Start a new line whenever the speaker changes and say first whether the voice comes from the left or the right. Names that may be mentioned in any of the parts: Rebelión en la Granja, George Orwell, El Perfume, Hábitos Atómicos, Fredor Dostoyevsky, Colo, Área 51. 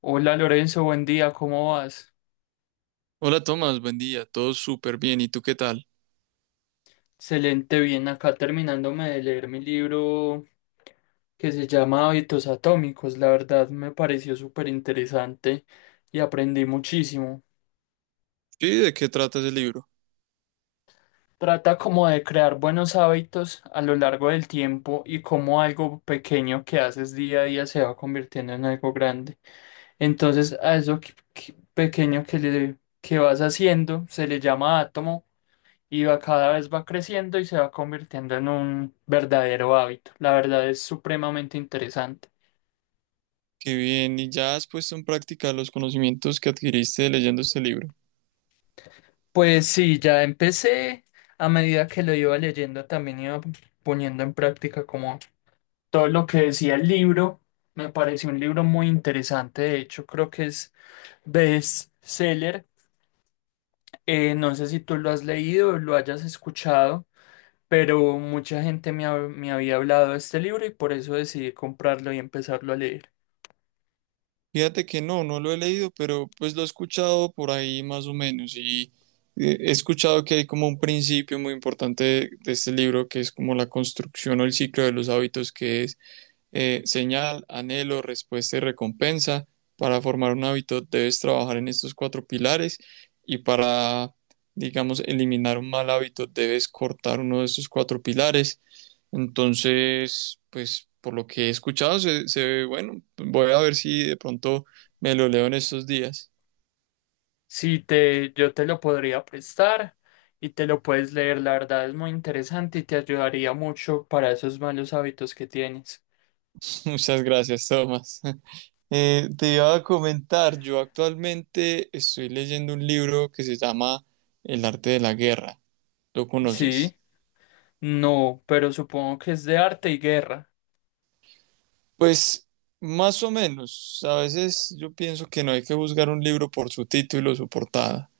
left: Hola Lorenzo, buen día, ¿cómo vas?
right: Hola Tomás, buen día, todo súper bien, ¿y tú qué tal?
left: Excelente, bien, acá terminándome de leer mi libro que se llama Hábitos Atómicos. La verdad me pareció súper interesante y aprendí muchísimo.
right: Sí, ¿de qué trata ese libro?
left: Trata como de crear buenos hábitos a lo largo del tiempo y cómo algo pequeño que haces día a día se va convirtiendo en algo grande. Entonces, a eso pequeño que vas haciendo se le llama átomo y va, cada vez va creciendo y se va convirtiendo en un verdadero hábito. La verdad es supremamente interesante.
right: Qué bien, ¿y ya has puesto en práctica los conocimientos que adquiriste leyendo este libro?
left: Pues sí, ya empecé. A medida que lo iba leyendo, también iba poniendo en práctica como todo lo que decía el libro. Me pareció un libro muy interesante. De hecho, creo que es bestseller. No sé si tú lo has leído o lo hayas escuchado, pero mucha gente me había hablado de este libro y por eso decidí comprarlo y empezarlo a leer.
right: Fíjate que no, no lo he leído, pero pues lo he escuchado por ahí más o menos y he escuchado que hay como un principio muy importante de este libro que es como la construcción o el ciclo de los hábitos que es señal, anhelo, respuesta y recompensa. Para formar un hábito debes trabajar en estos cuatro pilares y para, digamos, eliminar un mal hábito debes cortar uno de estos cuatro pilares. Entonces, pues por lo que he escuchado, se ve bueno. Voy a ver si de pronto me lo leo en estos días.
left: Sí, yo te lo podría prestar y te lo puedes leer. La verdad es muy interesante y te ayudaría mucho para esos malos hábitos que tienes.
right: Muchas gracias, Tomás. Te iba a comentar, yo actualmente estoy leyendo un libro que se llama El arte de la guerra. ¿Lo conoces?
left: Sí, no, pero supongo que es de arte y guerra.
right: Pues más o menos. A veces yo pienso que no hay que juzgar un libro por su título o su portada.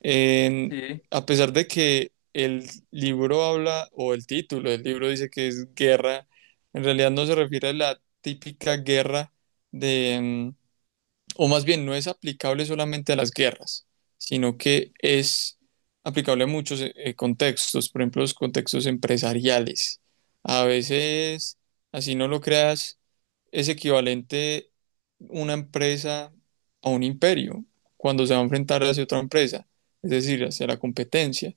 right: En-
left: Sí.
right: a pesar de que el libro habla, o el título del libro dice que es guerra, en realidad no se refiere a la típica guerra de, mm, o más bien no es aplicable solamente a las guerras, sino que es aplicable a muchos contextos, por ejemplo, los contextos empresariales. A veces, así no lo creas, es equivalente una empresa a un imperio cuando se va a enfrentar hacia otra empresa, es decir, hacia la competencia.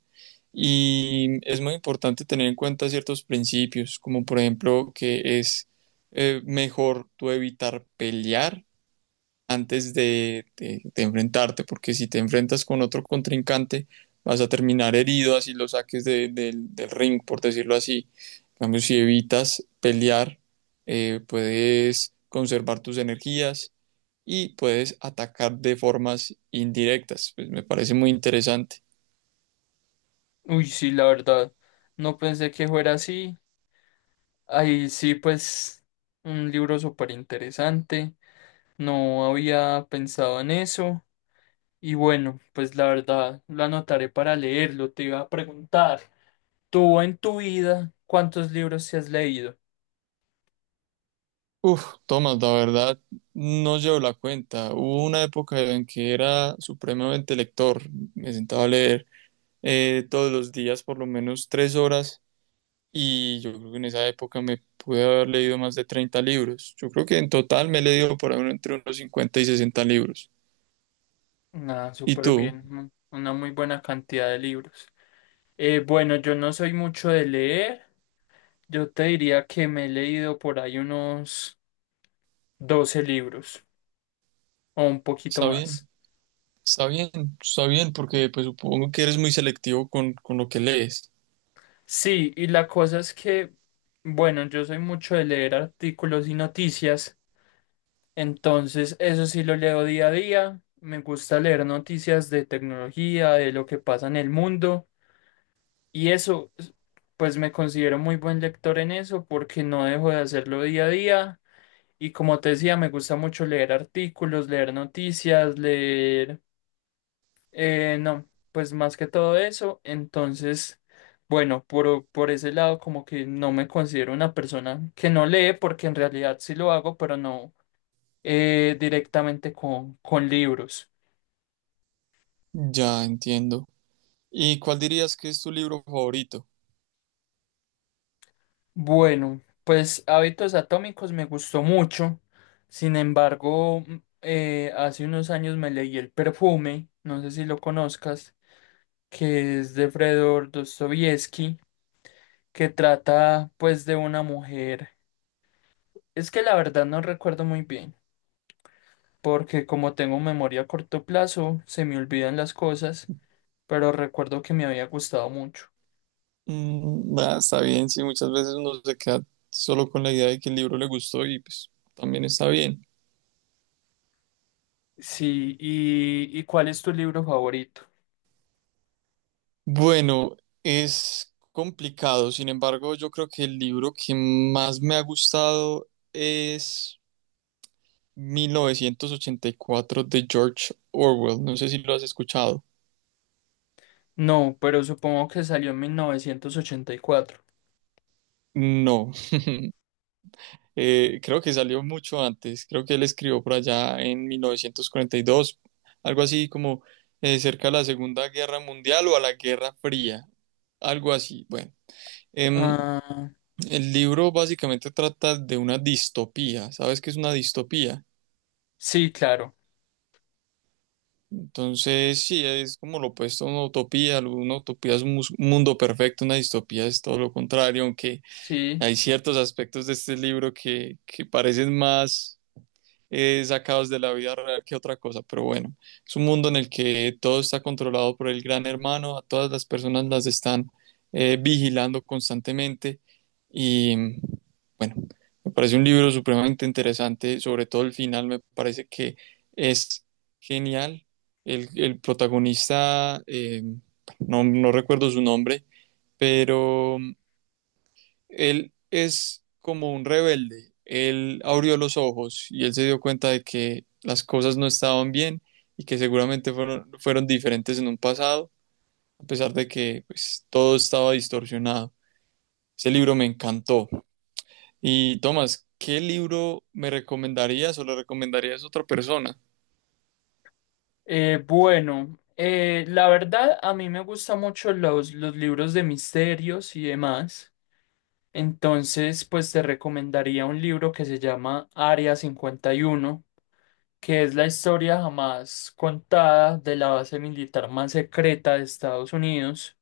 right: Y es muy importante tener en cuenta ciertos principios, como por ejemplo que es mejor tú evitar pelear antes de enfrentarte, porque si te enfrentas con otro contrincante, vas a terminar herido, así lo saques del ring, por decirlo así. En cambio, si evitas pelear, puedes conservar tus energías y puedes atacar de formas indirectas. Pues me parece muy interesante.
left: Uy, sí, la verdad. No pensé que fuera así. Ahí sí, pues, un libro súper interesante. No había pensado en eso. Y bueno, pues la verdad lo anotaré para leerlo. Te iba a preguntar, ¿tú en tu vida cuántos libros te has leído?
right: Uf, Tomás, la verdad, no llevo la cuenta. Hubo una época en que era supremamente lector. Me sentaba a leer todos los días por lo menos 3 horas y yo creo que en esa época me pude haber leído más de 30 libros. Yo creo que en total me he leído por ahí entre unos 50 y 60 libros.
left: Nada,
right: ¿Y
left: súper
right: tú?
left: bien, una muy buena cantidad de libros. Bueno, yo no soy mucho de leer, yo te diría que me he leído por ahí unos 12 libros o un poquito
right: Está bien,
left: más.
right: está bien, está bien, porque pues supongo que eres muy selectivo con lo que lees.
left: Sí, y la cosa es que, bueno, yo soy mucho de leer artículos y noticias. Entonces, eso sí lo leo día a día. Me gusta leer noticias de tecnología, de lo que pasa en el mundo. Y eso, pues me considero muy buen lector en eso porque no dejo de hacerlo día a día. Y como te decía, me gusta mucho leer artículos, leer noticias, leer... no, pues más que todo eso. Entonces, bueno, por ese lado como que no me considero una persona que no lee porque en realidad sí lo hago, pero no directamente con libros.
right: Ya entiendo. ¿Y cuál dirías que es tu libro favorito?
left: Bueno, pues Hábitos Atómicos me gustó mucho. Sin embargo, hace unos años me leí El Perfume, no sé si lo conozcas, que es de Fredor Dostoyevsky, que trata pues de una mujer. Es que la verdad no recuerdo muy bien, porque como tengo memoria a corto plazo, se me olvidan las cosas, pero recuerdo que me había gustado mucho.
right: Mm, ah, está bien, sí, muchas veces uno se queda solo con la idea de que el libro le gustó y pues también está bien.
left: Sí, y cuál es tu libro favorito?
right: Bueno, es complicado, sin embargo, yo creo que el libro que más me ha gustado es 1984 de George Orwell. No sé si lo has escuchado.
left: No, pero supongo que salió en 1984.
right: No, creo que salió mucho antes, creo que él escribió por allá en 1942, algo así como cerca de la Segunda Guerra Mundial o a la Guerra Fría, algo así. Bueno, em,
left: Ah,
right: el libro básicamente trata de una distopía. ¿Sabes qué es una distopía?
left: sí, claro,
right: Entonces, sí, es como lo opuesto a una utopía. Una utopía es un un mundo perfecto, una distopía es todo lo contrario, aunque
left: sí.
right: hay ciertos aspectos de este libro que parecen más sacados de la vida real que otra cosa, pero bueno, es un mundo en el que todo está controlado por el gran hermano, a todas las personas las están vigilando constantemente y bueno, me parece un libro supremamente interesante, sobre todo el final me parece que es genial, el protagonista, no, no recuerdo su nombre, pero él es como un rebelde. Él abrió los ojos y él se dio cuenta de que las cosas no estaban bien y que seguramente fueron diferentes en un pasado, a pesar de que pues, todo estaba distorsionado. Ese libro me encantó. Y Tomás, ¿qué libro me recomendarías o le recomendarías a otra persona?
left: Bueno, la verdad a mí me gustan mucho los libros de misterios y demás. Entonces, pues te recomendaría un libro que se llama Área 51, que es la historia jamás contada de la base militar más secreta de Estados Unidos.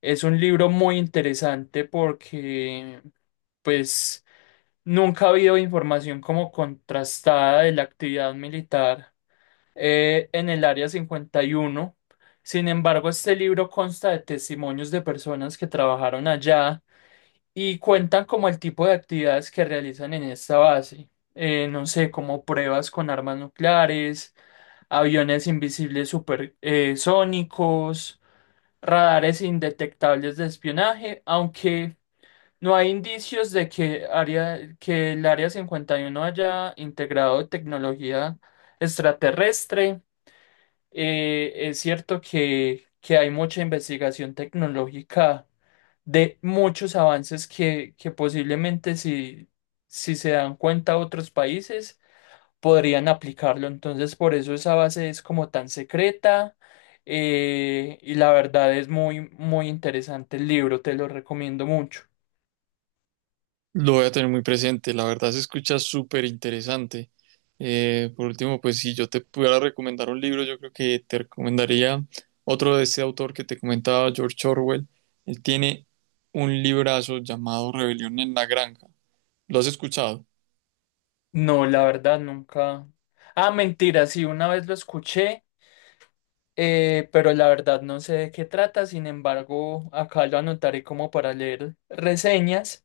left: Es un libro muy interesante porque, pues, nunca ha habido información como contrastada de la actividad militar en el Área cincuenta y uno. Sin embargo, este libro consta de testimonios de personas que trabajaron allá y cuentan como el tipo de actividades que realizan en esta base. No sé, como pruebas con armas nucleares, aviones invisibles supersónicos, radares indetectables de espionaje, aunque no hay indicios de que el Área cincuenta y uno haya integrado tecnología extraterrestre. Es cierto que hay mucha investigación tecnológica de muchos avances que posiblemente si se dan cuenta otros países podrían aplicarlo. Entonces, por eso esa base es como tan secreta, y la verdad es muy, muy interesante el libro, te lo recomiendo mucho.
right: Lo voy a tener muy presente, la verdad se escucha súper interesante. Por último, pues si yo te pudiera recomendar un libro, yo creo que te recomendaría otro de ese autor que te comentaba, George Orwell. Él tiene un librazo llamado Rebelión en la Granja. ¿Lo has escuchado?
left: No, la verdad nunca. Ah, mentira, sí, una vez lo escuché, pero la verdad no sé de qué trata. Sin embargo, acá lo anotaré como para leer reseñas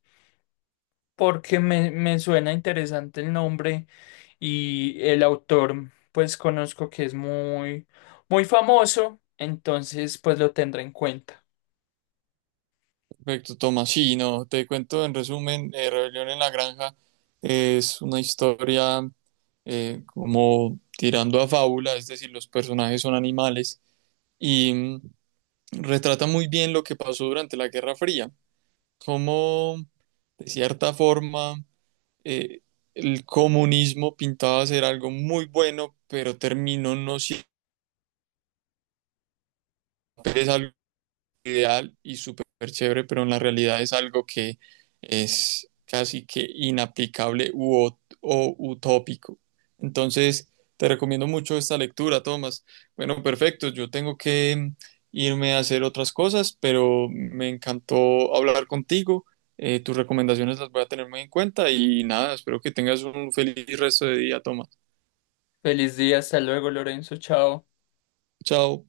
left: porque me suena interesante el nombre. Y el autor pues conozco que es muy muy famoso, entonces pues lo tendré en cuenta.
right: Perfecto, Tomás. Sí, no, te cuento en resumen, Rebelión en la Granja es una historia como tirando a fábula, es decir, los personajes son animales y retrata muy bien lo que pasó durante la Guerra Fría, cómo de cierta forma eh, el comunismo pintaba ser algo muy bueno, pero terminó no siendo es algo ideal y súper chévere, pero en la realidad es algo que es casi que inaplicable o utópico. Entonces, te recomiendo mucho esta lectura, Tomás. Bueno, perfecto, yo tengo que irme a hacer otras cosas, pero me encantó hablar contigo. Tus recomendaciones las voy a tener muy en cuenta y nada, espero que tengas un feliz resto de día, Tomás.
left: Feliz día, hasta luego Lorenzo, chao.
right: Chao.